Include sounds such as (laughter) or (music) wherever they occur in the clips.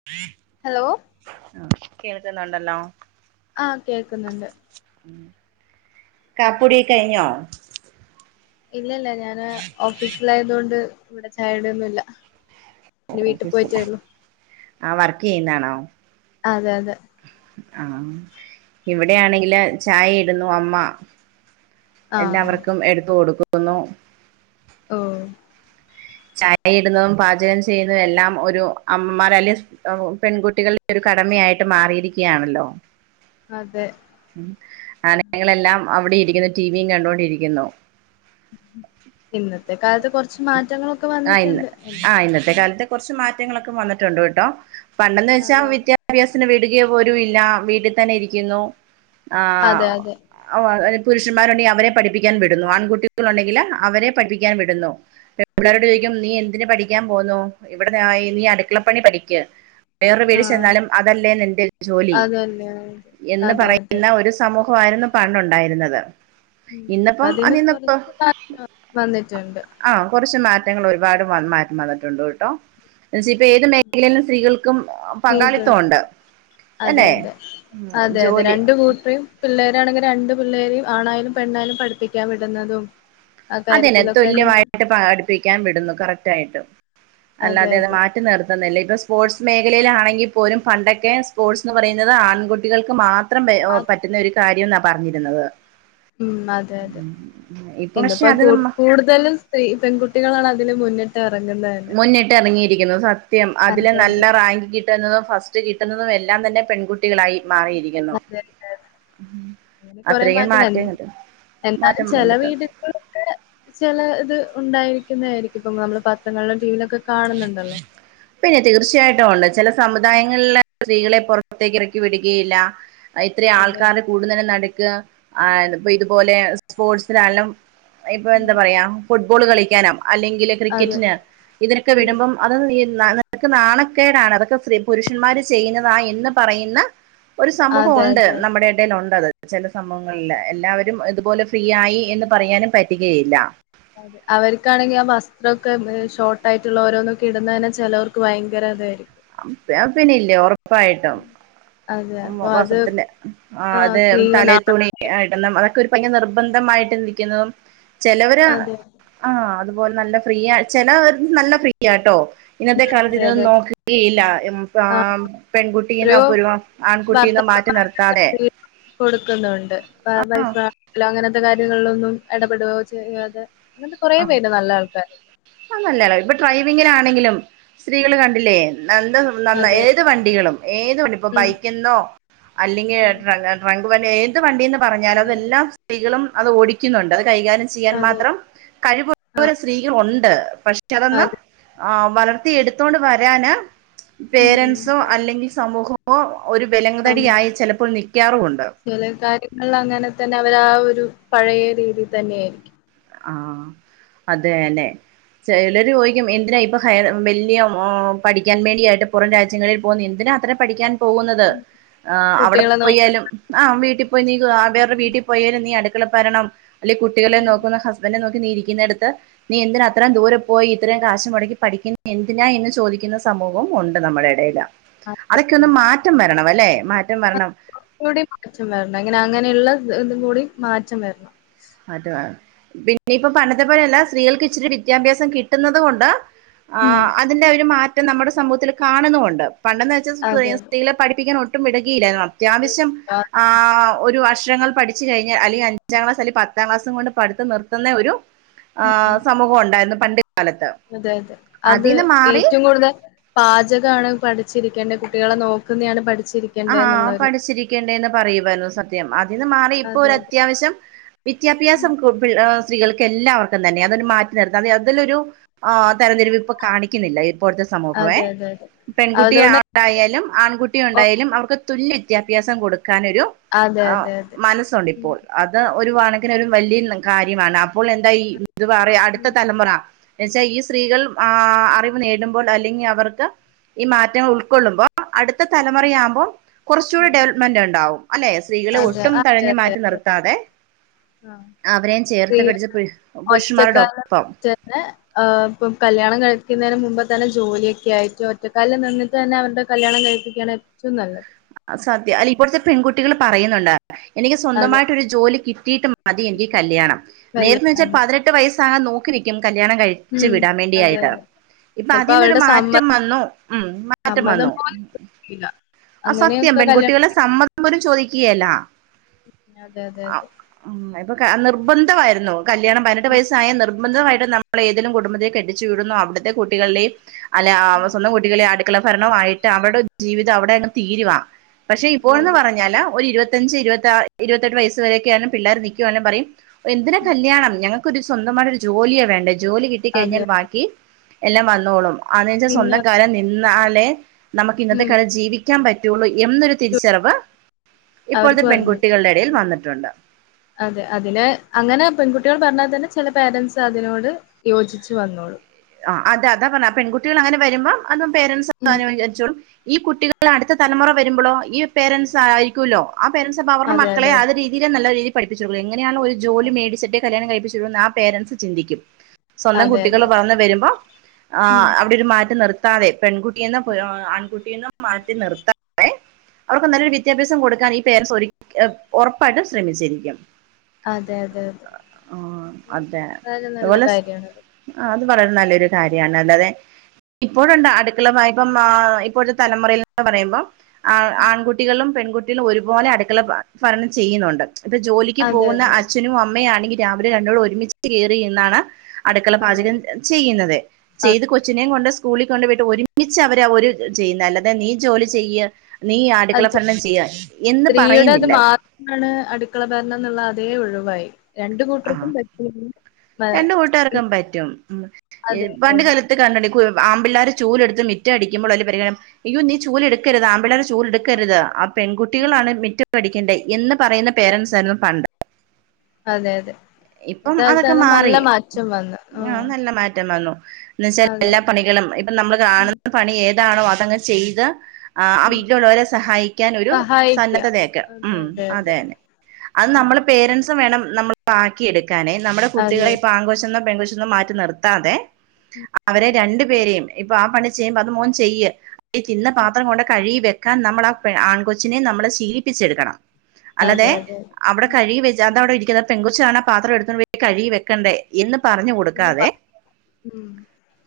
(inaudible) Hello ആഹ് കേൾക്കുന്നുണ്ടല്ലോ ആഹ് കേൾക്കുന്നുണ്ട്. കാപ്പി കുടി കഴിഞ്ഞോ ഇല്ല, ഇല്ല, ഞാന് ഓഫീസിലായതോണ്ട് ഇവിടെ ചായ കുടിയൊന്നുംല്ല. ഓഫീസിൽ, ആ വർക്കയ്യുന്നാണോ അതെ അതെ ആഹ്. ഇവിടെയാണെങ്കില് ചായ ഇടുന്ന അമ്മ ആഹ് എല്ലാവർക്കും എടുത്ത് കൊടുക്കുന്നു ഓഹ് ചായ ഇടുന്നതും, പാചകം ചെയ്യുന്നതും എല്ലാം ഒരു അമ്മമാർ അല്ലെ പെൺകുട്ടികളുടെ ഒരു കടമയായിട്ട് മാറിയിരിക്കുകയാണല്ലോ. അതെ ആണുങ്ങളെല്ലാം അവിടെ ഇരിക്കുന്ന ടിവിയും കണ്ടൊണ്ടിരിക്കുന്നു ഇന്നത്തെ കാലത്ത് കൊറച്ച് മാറ്റങ്ങളൊക്കെ ആ ഇന്ന് വന്നിട്ടുണ്ട്. ആ ഇന്നത്തെ കാലത്ത് കുറച്ച് മാറ്റങ്ങളൊക്കെ വന്നിട്ടുണ്ട്, കേട്ടോ. പണ്ടെന്ന് അതെ വെച്ചാൽ വിദ്യാ വിദ്യാഭ്യാസത്തിന് വിടുകപോലും ഇല്ല. വീട്ടിൽ തന്നെ ഇരിക്കുന്നു. അതെ അതെ ആഹ് പുരുഷന്മാരുണ്ടെങ്കിൽ അവരെ പഠിപ്പിക്കാൻ വിടുന്നു. ആൺകുട്ടികളുണ്ടെങ്കില് അവരെ പഠിപ്പിക്കാൻ വിടുന്നു. പെൺകുട്ടികളോട് അതെ ചോദിക്കും നീ എന്തിന് പഠിക്കാൻ പോന്നു. ഇവിടെ നീ അടുക്കളപ്പണി പഠിക്ക്. വേറെ ആഹ് വീട്ടിൽച്ചെന്നാലും അതല്ലേ നിന്റെ ജോലി അതന്നെ എന്ന് അതെ അതെ പറയുന്ന ഒരു സമൂഹമായിരുന്നു പണ്ട് ഉണ്ടായിരുന്നത് ഉം അതീന്നു കൊറച്ച് മാറ്റം വന്നിട്ടുണ്ട് ആഹ്, കുറച്ച് മാറ്റങ്ങൾ, ഒരുപാട് മാറ്റം വന്നിട്ടുണ്ട്. കേട്ടോ പക്ഷേ ഇത് ഏത് മേഖലയിലെ സ്ത്രീകൾക്കും പങ്കാളിത്തം ഉണ്ട് സ്ത്രീകൾക്ക് അതെ അല്ലെ അതെ, അതെ അതെ, ജോലി രണ്ട് കൂട്ടരും പിള്ളേരാണെങ്കി രണ്ടു പിള്ളേരെയും ആണായാലും പെണ്ണായാലും പഠിപ്പിക്കാൻ വിടുന്നതും ആ അതെന്നെ കാര്യത്തിലൊക്കെ നിന്ന് തുല്യമായിട്ട് പടിപ്പിക്കാൻ വിടുന്നു കറക്‌റ്റായിട്ട് അതെ അല്ലാതെ അത് അതെ മാറ്റി നിർ ന്നല്ലേ ഇപ്പ സ്പോർട്സ് മേഖലയിലാണെങ്കി പോലും പണ്ടൊക്കെ സ്പോർട്സ്ന്ന് പറയുന്നത് ആൺകുട്ടികൾക്ക് മാ ത്രം ആ പറ്റുന്ന ഒരു കാര്യന്നാ പറഞ്ഞിരുന്നത് ഇപ്പൊ ശ് ഇപ്പൊ കൂ കൂടുതലും സ്ത്രീ പെൺകുട്ടികളാണ് അതിന് മുന്നിട്ട് എറങ്ങുന്ന മുന്നിട്ടിറങ്ങിയിരിക്കുന്നു സത്യം അതില് അതെ നല്ല അതെ റാങ്ക് കി കിട്ടുന്നതും ഫസ്റ്റ് കിട്ടുന്നതും എല്ലാം തന്നെ പെൺകുട്ടികളായി മാറിയിരി ക്കുന്നു അതെ അതെ അതെ അങ്ങനെ കൊറെ അത്രയും മാറ്റം മാറ്റങ്ങ മാറ്റം വന്നിട്ടണ്ട് ഒക്കെ ചെലത് ഉണ്ടായിരിക്കുന്നതായിരിക്കും ഇപ്പ നമ്മള് പാത്രങ്ങളിലും ടിവിയിലൊക്കെ കാണുന്നുണ്ടല്ലോ പിന്നെ തീർച്ചയായിട്ടും ഒണ്ട് ചെല സമുദായങ്ങളിലെ സ്ത്രീകളെ പൊറത്തേക്ക് ഇറക്കി വിടുകയില്ല അ ഇത്രയും അതെ ആൾക്കാര് അതെ കൂടുന്നയിന്റെ നടുക്ക് ആ ഇപ്പൊ ഇതുപോലെ സ്പോർട്സിലാണെലും ഇപ്പൊ ഉം എന്താ പറയാ ഫുട്ബോൾ കളിക്കാനാ അല്ലെങ്കില് അതെ ക്രിക്കറ്റിന് ഇതിനൊക്കെ ഉം വിടുമ്പം അത് ഈ നിനക്ക് നാണക്കേടാണ് അതൊക്കെ സ്ത്രീ പുരുഷന്മാര് ചെയ്യുന്നതാ എന്ന് പറയുന്ന ഒരു അതെ സമൂഹവൊണ്ട് അതെ അതെ നമ്മടെ എ ടേൽ ഒണ്ടത് ചെല സംഭവങ്ങളില് എല്ലാവരും ഇതുപോലെ ഫ്രീ ആയി എന്ന് പറയാനും പറ്റുകയില്ല അതെ അവർക്കാണെങ്കിൽ ആ വസ്ത്രൊക്കെ ഷോട്ടായിട്ടുള്ള ഓരോന്നൊക്കെ ഇടുന്നയെന്നെ ചെലോർക്ക് ഭയങ്കര ഇതായിരിക്കും പിന്നില്ലേ ഒറപ്പായിട്ടും അതെ ഉം അപ്പൊ അത് വസ്ത്രത്തിന്റെ ആ ആഹ് അതെ സ്ത്രീകൾ തല നാളെ തുണി ആഹ് ഇടണം അതൊക്കെ ഒരു ഭയങ്കര നിർബന്ധമായിട്ടെന്നെ ഇരിക്കുന്നതും ചെലവര് അതെ ആഹ് അതുപോലെ നല്ല ഫ്രീയാ ചെല നല്ല ഫ്രീയാട്ടോ ഇന്നത്തെ കാലത്ത് അതെ ഇതൊന്നും അതെ നോക്ക യില്ല മ്മ് പ്പാ ആ പെൺകുട്ടിന്നൊ എത്രയോ ഇപ്പൊരു ആൺകുട്ടിന്നൊ മാറ്റി നിർത്താതെ ഭർത്താക്കന്മാര് കൊടുക്കുന്നുണ്ട് ആ വൈഫാ അങ്ങനത്തെ കാര്യങ്ങളിലൊന്നും ഇടപെടുയോ ചെയ്യാതെ അങ്ങനത്തെ കുറേ പേരുണ്ട് നല്ല ആൾക്കാര് അ നല്ലയാണ് ഇപ്പൊ ഡ്രൈവിങ്ങിനാണെങ്കിലും സ്ത്രീകള് കണ്ടില്ലേ ന ന അതെ ഏത് വണ്ടികളും ഏത് വണ്ടി ഇപ്പൊ ഉം ബൈക്കെന്നോ അല്ലെങ്കി ഉം ട്രാ ട്രങ്ക് വണ്ടി ഏത് വണ്ടിന്ന് പറഞ്ഞാലും അതെ അതെ അതെല്ലാം സ്ത്രീകളും അത് ഓടിക്കുന്നുണ്ട് അത് കൈകാര്യം ചെയ്യാൻ അതെ മാത്രം ആ കഴിവുള്ളൊരു സ്ത്രീകളൊണ്ട് പക്ഷെ അതൊന്ന് അതെ ആഹ് വളർത്തിയെടുത്തോണ്ട് വരാന് ഉം പേരൻസോ അല്ലെങ്കി സമൂഹമോ ഒരു വെലങ്ങ്തടിയായി ചെലപ്പോൾ നിക്കാറുവൊണ്ട് ചെല കാര്യങ്ങളിലങ്ങനെ തന്നെ അവരാ ഒരു പഴയ രീതി തന്നെയായിരിക്കും ആ അതെയെന്നെ ചെലര് ചോയിക്കും എന്തിനാ ഇപ്പ ഹയ വല്ല്യ മ്മ് പഠിക്കാൻ വേണ്ടിയായിട്ട് പൊറം രാജ്യങ്ങളിൽ പോവുന്ന എന്തിനാ അത്ര പഠിക്കാൻ പോവുന്നത് ആ അവടെ കുട്ടികളെ നോക്കി പോയാലും ആ വീട്ടി പോയി നീ ആ വേറൊരു വീട്ടി പോയാലും നീ അട് ക്കള ഭരണം അല്ലെ കുട്ടികളെ ഉം. നോക്കുന്നു ഹസ്ബന്റിനെ നോക്കി നീ ഇരിക്കുന്നേടത്ത് നീ എന്തിനാ അത്രേ ദൂരെ പോയി ഇത്രയും കാശ് മൊടക്കി പഠിക്കുന്നയെന്തിനാ എന്ന് ചോദിക്കുന്ന സമൂ വും ഒണ്ട് നമ്മടെടേൽ അതെ അതെ അതൊക്കെയൊന്ന് അതെ. മാറ്റം വരണം. അല്ലെ? മാറ്റം വരണം കൂടി മാറ്റം വരണം എങ്ങനെ അങ്ങനെയുള്ള ഇതും കൂടി മാറ്റം വരണം. മാറ്റം പിന്നെയിപ്പൊ പണ്ടത്തെ പോലെയല്ല സ്ത്രീകൾക്ക് ഇച്ചിരി വിദ്യാഭ്യാസം കിട്ടുന്നത് കൊണ്ട് ആ ഉം. അതിന്റെ ഒരു മാറ്റം നമ്മുടെ സമൂഹത്തിൽ കാണുന്നുണ്ട് പണ്ടെന്ന് വെച്ചാ സ് സ്ത്രീ അതെ സ്ത്രീകളെ പഠിപ്പിക്കാൻ ഒ ട്ടും വിടുക്കിലേന്നു അതെ. അത്യാവശ്യം ആ ഒരു അക്ഷരങ്ങൾ പഠി ച്ച് കഴിഞ്ഞാ അല്ലെങ്കി അഞ്ചാംക്ലാസ് അല്ലെങ്കി പത്താം ക്ലാസും കൊണ്ട് പഠിത്തം നിർത്തുന്ന ഒരു ആ സമൂഹൊണ്ടായിരുന്നു പണ്ട് കാലത്ത് അതെയതെ അത് അതിന്ന് മാറി ഏറ്റും കൂടുതൽ പാചകാണ് പഠിച്ചിരിക്കേണ്ടെ കുട്ടികളെ നോക്കുന്നെയാണ് പഠിച്ചിരി ആ പഠിച്ചിരിക്കേണ്ടേന്ന് പറയുമായിരുന്നു സത്യം അതിന്ന് മാറി ഇപ്പൊ അതെ അതെ. ഒരത്യാവശ്യം ഉം. വിദ്യാഭ്യാസം കൊ പിൾ ഹേ സ്ത്രീകൾക്ക് എല്ലാവർക്കും തന്നെ അതൊരു മാറ്റി നിർത്ത അതെ അതിലൊരു ആ തരംതിരിവ് ഇപ്പൊ കാണിക്കുന്നില്ല ഇപ്പോഴത്തെ സമൂഹവേ അതെ അതെ അതെ. പെൺകുട്ടിയ അതുകൊണ്ട് യായാലും ആൺകുട്ടി ഓ ഉണ്ടായാലും അവർക്ക് തുല്യ വിദ്യാഭ്യാസം കൊടുക്കാൻ ഒരു അതെ ആ അതെ അതെ. മനസ്സുണ്ട് ഉം. ഇപ്പോൾ അത് ഒരു വാണക്കിന് ഒരു വല്യന്ന് കാര്യമാണ് അപ്പോൾ എന്താ ഈ ഇത് പറയാ അടുത്ത ഉം. തലമുറ വെച്ചാ ഈ ഉം. സ്ത്രീകൾ ആ ആ അറിവ് നേടുമ്പോൾ അല്ലെങ്കിൽ അവർക്ക് ഈ മാറ്റങ്ങൾ ഉൾക്കൊള്ളുമ്പോൾ അടുത്ത തല മുറയാകുമ്പം കൊറച്ചൂടെ ഉം. ഡെവലപ്മെന്റ് ഇണ്ടാവും. അല്ലെ? സ്ത്രീകളെ അതെ ഒട്ടും തഴഞ്ഞ് മാറ്റി നിർത്താതെ ആ അവരെയും ചേർത്ത് പിടിച്ച് (unintelligible) പുരുഷന്മാരുടെ ഒറ്റക്കാലൻ ഒപ്പം റ്റന്നെ ആ ഇപ്പം കല്യാണം കഴിക്ക്ന്നേന് മുമ്പ് തന്നെ ജോലിയൊക്കെ ആയിട്ട് ഒറ്റക്കാലിൽ നിന്നിട്ട് തന്നെ അവരുടെ കല്യാണം കഴിപ്പിക്കാന് ഏറ്റവും നല്ലത്. അഹ് സത്യ അല്ല ഇപ്പോഴത്തെ പെൺകുട്ടികൾ പറയുന്നുണ്ട്. എനിക്ക് അതെ സ്വന്തമായിട്ടൊരു ജോലി കിട്ടിയിട്ട് മതി എനിക്ക് കല്യാണം നേരത്തെ വെച്ചാൽ കല്യാണം പതിനെ ട്ട് വയസ്സാകാൻ നോക്കി നിക്കും കല്യാണം കഴി ച്ച് ഉം വിടാൻ അതെ വേണ്ടിയായിട്ട് അതെ ഇപ്പൊ ചിലപ്പോ അതിൽന്നൊരു അവരുടെ മാറ്റം സമ്മതം വന്നു ഉം മാറ്റം വന്നു. ഇല്ല അഹ് സത്യം പെൺകുട്ടികളെ സമ്മതം പോലും ചോദിക്കുകയല്ല അതെ അതെ ആ അതെ ഉം ഇപ്പൊ ക നിർബന്ധമായിരുന്നു കല്യാണം പതിനെട്ട് വയസ്സായ നിർബ ന്ധമായിട്ടും നമ്മളെ ഏതിലും കുടുംബത്തെ കെട്ടിച്ചു വിടുന്നോ അവിടുത്തെ കുട്ടികൾലേയും അല്ല സ്വന്തം കുട്ടികളെ അട ക്കള ഭരണമായിട്ട് അവടെ ജീവിതം അവടെ അങ്ങ് തീരുവാ പക്ഷെ ഇപ്പോഴ അതെ എന്ന് അതെ അതെ പറഞ്ഞാല് ഒരു ഇരുപ ത്തഞ്ച് ഇരുപത്താ ഇരുപത്തെട്ട് വയസ്സ് വരെക്കെയാണ് പിള്ളേർ നിക്കുവല്ലം പറയും എന്തിന കല്യാണം ഞങ്ങ ഒരു സ്വന്തമായിട്ട് ഒരു ജോലിയേ വേണ്ടേ ജോലി കിട്ടി അതെ കഴിഞ്ഞാൽ ബാക്കി എല്ലാം വന്നോളും. (unintelligible) പിന്നെ സ്വന്തം കാലേ നിന്നാലേ നമുക്ക് ഇന്നത്തെ ഉം കാലത്ത് ജീവിക്കാൻ പ റ്റൊള്ളൂ എന്നൊരു തിരിച്ചറിവ് ഇപ്പോഴത്തെ അവർക്ക് വന്നിട്ടുണ്ട് പെൺകുട്ടികളുടെ ഇടയിൽ വന്നിട്ടുണ്ട്. അതെ അതിനെ അങ്ങനെ പെൺകുട്ടികൾ പർഞ്ഞാ തന്നെ ചെല പേരൻസ് അതിനോട് യോജിച്ച് വന്നോളു. ആ അത അതാ പർഞ്ഞേ പെൺകുട്ടികൾ അങ്ങനെ വരുമ്പം അതും പേരൻസ് ഉം (unintelligible) വിചാരിച്ചോളും ഈ കുട്ടിക ൾ അടുത്ത തലമുറ വരുമ്പളോ ഈ പേരൻസ് ആയിരിക്കുല്ലോ ആ പേരൻസ് അപ്പ അവർണ അതെ മക്കളെ അതെ അതെ അത് രീ തീരെ നല്ല രീതി പഠപ്പിച്ചുടുളൂ എങ്ങനെയണ ഒരു ജോലി മേടിച്ചിട്ടേ കല്യാണം കഴിപ്പിച്ച് വിടു എന്ന് ആ പേരൻറ്സ് ചിന്തിക്കും സ്വന്തം അതെ കുട്ടികൾ അതെ വളർന്ന് വരുമ്പോ ആ ഉം അവിടെയൊരു മാറ്റം നിർ ത്താതെ പെൺകുട്ടിയെന്നും ആൺകുട്ടിയെന്നും മാറ്റി നിർത്താതെ അവർക്ക് നല്ലൊരു വിദ്യാഭ്യാസം കൊടുക്കാൻ ഈ പേരൻറ്സ് ഒരി ഉറപ്പായിട്ടും ശ്രമിച്ചിരിക്കും അതെ അതെ അതെ ആഹ് അതെ വളരെ നല്ല അതുപോലെ സ് കാര്യണത്. അ തു പറയുന്ന നല്ലൊരു കാര്യമാണ് അല്ലാതെ ഇപ്പോഴുണ്ട് അടുക്കള പോയപ്പം ആ ഇപ്പോഴത്തെ തലമുറൽന്ന് പറയുമ്പോം ആ ഉം ആൺകുട്ടികളും പെൺകുട്ടികളും ഒരുപോലെ അടുക്കള ഭരണം ചെയ്യുന്നുണ്ട് ഇപ്പ ജോലിക്ക് അതെ പോകുന്ന അതെ അച്ഛനും അമ്മയും ആണെങ്കിൽ രാവിലെ രണ്ടോളം ഒരുമിച്ച് കേറി നിന്നാണ് അടുക്കള അതെ പാചകം അതെ ചെയ്യുന്നത് അതെ ചെയ്ത് കൊച്ചിനെയും കൊണ്ട് സ്കൂളിൽ കൊണ്ട് പോയിട്ട് ഒരുമിച്ച് അവർ ഒരു ചെയ്യുന്ന അല്ലാതെ നീ ജോലി അതെ ചെയ്യ് നീ അടുക്കള അത് ഭരണം ചെയ്യ് എന്ന് പറയുന്നില്ല ആണ് അടുക്കള ഭരണന്നുള്ള അതേ ഒഴിവായി രണ്ട് ആഹ് കൂട്ടർക്കും പറ്റില്ല രണ്ട് കൂട്ടുകർക്കും പറ്റും മ് അതെ പണ്ട് അതെ കാല (unintelligible) ആമ്പിള്ളേര് ചൂലെടുത്ത് മിറ്റം അടിക്കുമ്പൊ വലിയ (unintelligible) അയ്യോ നീ ചൂലെടുക്കരുത് ആമ്പിള്ളേ ചൂല് എടുക്കരുത് പെൺകുട്ടികളാണ് മിറ്റം അടിക്കണ്ടേ എന്ന് പറയുന്ന പേരൻറ്സ് ആയിരുന്നു പണ്ട് അതെ അതെ ഇപ്പം ഇന്നത്തെ കാലത്ത് അതൊക്കെ അത് നല്ല മാറി മാറ്റം വന്ന് ആഹ് നല്ല മാറ്റം വന്നു എന്ന വെച്ചാൽ അതെ എല്ലാ പണികളും ഇപ്പൊ നമ്മള് ഉം കാണുന്ന പണി ഏതാണോ അതങ്ങ് ചെയ്ത് ആ ആ ഉം വീട്ടിലുള്ളവരെ സഹായിക്കാൻ ഒരു സഹായിക്ക സന്നദ്ധതയേക്ക് ഉ അതെ അതെ അതെ അതെന്നെ അത് ഉം നമ്മള് പേരൻറ്സ് വേണം നമ്മളാക്കിയെടുക്കാനേ നമ്മുടെ അതെ കുട്ടികളെ ഇപ്പൊ ആങ്കൊച്ചെന്നോ പെങ്കൊച്ചെന്നോ മാറ്റി നിർത്താതെ ഉം അവരെ അതെ രണ്ടു പേരെയും ഇപ്പൊ ആ പണി ചെയ്യുമ്പോ അത് മോൻ ചെയ്യ് ഈ തിന്ന പാത്രം കൊണ്ട് കഴുകി വെക്കാൻ നമ്മൾ ആ ആൺകൊച്ചിനെ നമ്മള് ശീലിപ്പിച്ചെടുക്കണം അതെ അല്ലാതെ അതെ അതെ അവിടെ ഉം കഴുകി വെ അത വിടെ ഇരിക്കുന്നത് ആ പെങ്കുച്ചാണ് പാത്രം എടുത്തണ്ട് പോയി കഴുകി വെക്കണ്ടേ എന്ന് പറഞ്ഞു ഒന്ന് കൊടുക്കാതെ പറ ഉം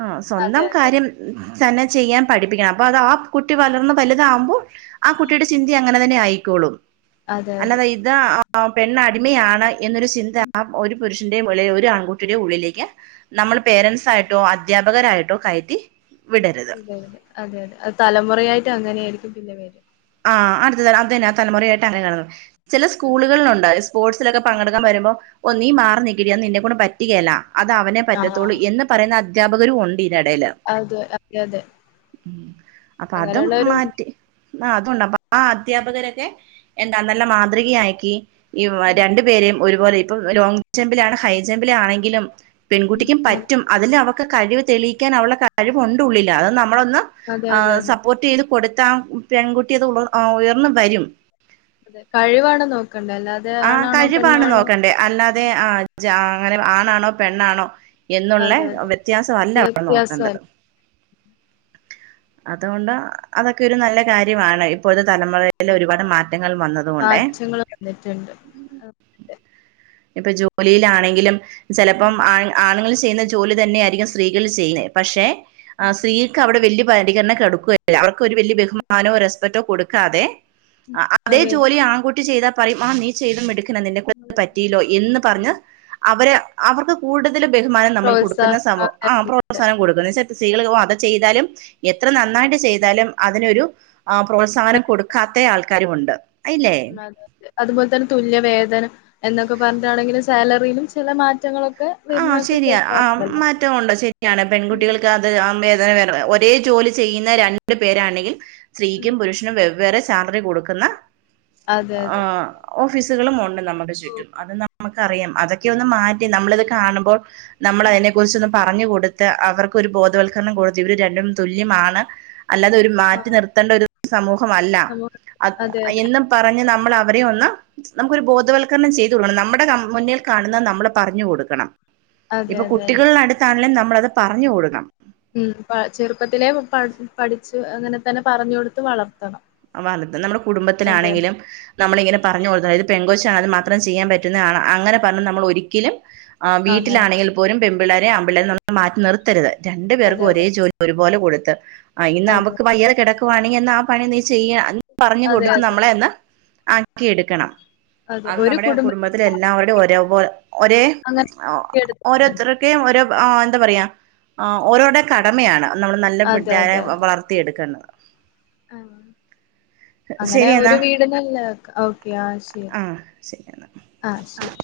ആ സ്വന്തം അതെ അതെ കാര്യം തന്നെ ചെയ്യാൻ പഠിപ്പിക്കണം അപ്പൊ അത് ആ കുട്ടി വളർന്ന് വലുതാകുമ്പോ ആഹ് കുട്ടിയുടെ ചിന്തയും അങ്ങനെ തന്നെ ആയിക്കോളും. അതെ അതെ അല്ലാതെ ഇതാ ആ പെണ്ണടിമയാണ് എന്നൊരു ചിന്ത ആ ഒരു പുരുഷന്റേം അല്ലേല് ഒരു ആൺകുട്ടിയുടേം ഉള്ളിലേക്ക് നമ്മൾ പേരൻസ് ആയിട്ടോ അധ്യാപകരായിട്ടോ കയറ്റി. വിടരുത് ഇല്ലല്ല അതെ അതെ അത് തലമുറയായിട്ട് അങ്ങനെ ആയിരിക്കും പിന്നെ പേര്. ആ അടുത്തതന്നെ അതന്നെ ആ തലമുറയായിട്ട അങ്ങനെ കാണുന്നത് ചെല സ്കൂളുകൾലുണ്ടായി സ്പോർട്സിലൊക്കെ പങ്കെടുക്കാൻ വരുമ്പോൾ, ഓഹ് നീ മാറി നിക്കടി അത് നിന്നെ കൊണ്ട് പറ്റുകയല്ല അത് അവനെ പറ്റത്തുള്ളൂ ആഹ് എന്ന് പറയുന്ന അധ്യാപകരും ഉണ്ടി തിന്റെ എടേല അതെ അതെ അതെ ഉം അപ്പ അതും അങ്ങനെയുള്ളവരുണ്ട് മാറ്റി ആ അതുണ്ട് അപ്പ ആ അദ്ധ്യാപകരെക്കെ എന്താ നല്ല മാതൃകയാക്കി ഈ രണ്ട് ഉം രണ്ട് പേരേം ഒരുപോലെ ഇപ്പം ലോങ് ജമ്പിലാണ് ഹൈ ജമ്പിലാണെങ്കിലും ഉം പെൺകുട്ടിക്കും അതെ പറ്റും അതില് അവക്ക് കഴിവ് തെളിയിക്കാൻ അവളെ കഴിവ് ഉണ്ട് ഉള്ളില്, അത് നമ്മളൊന്ന് അതെ ആ അതെ അതെ സപ്പോർട്ടെയ്ത് കൊടുത്താ ആ പെൺകുട്ടി അത് ഉള ഉയർന്ന് വരും അതെ കഴിവാണ് നോക്കണ്ടേ അല്ലാതെ ആ ആണാണോ കഴിവാണ് പെണ്ണാണോ നോക്കണ്ടേ അല്ലാതെ ആ ജാ അങ്ങനെ ആണാണോ പെണ്ണാണോ എന്നുള്ള അതെ അതെ വ്യത്യാസവല്ല അവിടെ വ്യത്യാസം നോക്കണ്ടത് അല്ല അതു കൊണ്ട് അതൊക്കെ ഒരു നല്ല കാര്യമാണ് ഇപ്പോഴത്തെ തലമുറയ നല്ല ഒരുപാട് മാറ്റങ്ങൾ വന്നത് കൊണ്ടേ മാറ്റങ്ങൾ വന്നിട്ടുണ്ട് അതെ ഇപ്പം ജോലിയിലാണെങ്കിലും ചെലപ്പം ആണ് ആണുങ്ങള് ചെയ്യുന്ന ജോലി തന്നെയായിരിക്കും സ്ത്രീകൾ ചെയ്യുന്നെ. പക്ഷേ ആഹ് സ്ത്രീക്ക് അവിടെ വല്ല്യ പരിഗണന കൊടുക്കുവല്ല അവർക്കൊരു ഒരു വല്ല്യ ബഹു ബഹുമാനോ, റെസ്പെക്റ്റോ കൊടുക്കാതെ ഉം ആ അതേ അതെ ജോലി ആൺകുട്ടി ചെയ്താ പറയും ആ നീ ചെയ്ത മിടു നിന്നെ കൊണ്ട് അതെ പറ്റിഴില്ലോ എന്ന് പർഞ്ഞ് അവരെ അവർക്ക് കൂടുതല് ബഹുമാനം നമ്മള് കൊടുക്കുന്ന പ്രോത്സാഹനം സമം അതെ, ആ അതെ. പ്രോത്സാഹനം കൊടുക്ക്ണ (unintelligible) സ്ത്രീകള് ഓ അത് ചെയ്താലും എത്ര നന്നായിട്ട് ചെയ്താലും അതിനൊരു ആ പ്രോത്സാഹനം കൊടുക് മാനം കൊടുക്കാത്തേ ആൾക്കാരുമുണ്ട് അതില്ലേ? വേതനം, അതെ, അതെ. അതുപോലെ തന്നെ തുല്യവേതനം എന്നൊക്കെ പറഞ്ഞിട്ടാണെങ്കില് സാലറിയിലും ചില മാറ്റങ്ങളൊക് ക്ക വരുന്നൊക്കെ കേക്കാറുണ്ടല്ലോ റ്റ ഉണ്ടോ ശരിയാണ് പെൺകുട്ടികൾക്ക് അത് ആം വേദന (unintelligible) ഒരേ ജോലി ചെയ്യുന്ന രണ്ടു പേരാണെങ്കിൽ ഉം സ്ത്രീക്കും പുരുഷനും വെവ്വേറെ സാലറി കൊടുക്കുന്ന അതെ ആ അതെ ഓഫീസുകളും ഉണ്ട് നമുക്ക് ഓ ചുറ്റും അത് നമ്മക്കറിയാം അതൊക്കെ ഒന്ന് മാറ്റി നമ്മളിത് കാണുമ്പോ നമ്മള് അതിനെ കുറിച്ചൊന്ന് പറഞ്ഞ് കൊടുത്ത് അവർക്കൊരു ബോധവൽക്കരണം കൊടുത്ത് ഇവര് രണ്ടും തുല്യമാണ് അല്ലാതെ ഒരു ആ മാറ്റി നിർത്തേണ്ട ഒരു സമൂഹമല്ല സമൂഹ അത് അതെ അതെ എന്നും പറഞ്ഞ് നമ്മളവരെ ഒന്ന് നമുക്കൊരു ബോധവത്ക്കരണം ചെയ്തു കൊടുക്കണം നമ്മുടെ കം മുന്നിൽ കാണുന്നത് നമ്മള് പറഞ്ഞു കൊടു ക്കണം അതെ ഇപ്പോ അതെ അതെ കുട്ടികളുടെ അടുത്താണെങ്കിലും നമ്മളത് പറഞ്ഞു കൊടുക്കണം ഉം പ ചെറുപ്പത്തിലെ പ പഠിച്ച് അങ്ങനെ തന്നെ പറഞ്ഞു കൊടുത്ത് വളർത്തണം വലത് നമ്മടെ അതെ അതെ കുടുംബത്തിനാണെങ്കിലും നമ്മളിങ്ങനെ പറഞ്ഞു കൊടുത്ത് അതായത് പെൺ കൊച്ചായാൽ മാത്രം ചെയ്യാൻ പറ്റുന്ന ആണ് അങ്ങനെ പറഞ്ഞ് നമ്മളൊരിക്കലും ആഹ് അങ്ങനെ വീട്ടിലാണെങ്കിൽ പോലും പെമ്പിള്ളാരേം ആമ്പിള്ളേരേം നമ്മള് മാറ്റി നിർത്തരുത് രണ്ടു അതെ പേർക്കും ഒരേ അതെ ജോലി ഒരുപോലെ കൊടുത്ത് ആ ഇന്ന് അതെ അവക്ക് വയ്യാതെ കിടക്കുവാണെങ്കിൽ എന്ന ആ പണി നീ ചെയ്യാ പറഞ്ഞു അതെ കൊടുത്ത് അതെ നമ്മളെ അന്ന് ആക്കി എടുക്കണം അതെ അത് ഒരു നമ്മുടെ കുടുംബത്തിൽ കുടുംബ ഓര് എല്ലാവരും ഓരെ പോൽ ഒരേ അങ്ങനെ വളർത്തിയെടുത്താൽ മതി ഓരോര്ത്തരൊ ക്കെയും ഒരു എന്താ പറയാ ആ ഓരോടെ കടമയാണ് നമ്മള് നല്ല അതെ പിള്ളാരെ വളർ ത്തി എടുക്കണ്ടത ആഹ് അങ്ങനെ ശരി എന്നാ ഒരു വീടിനല്ല ഓക്കെ ആഹ് ശരി ആ ശരി എന്നാ ആഹ് ശരി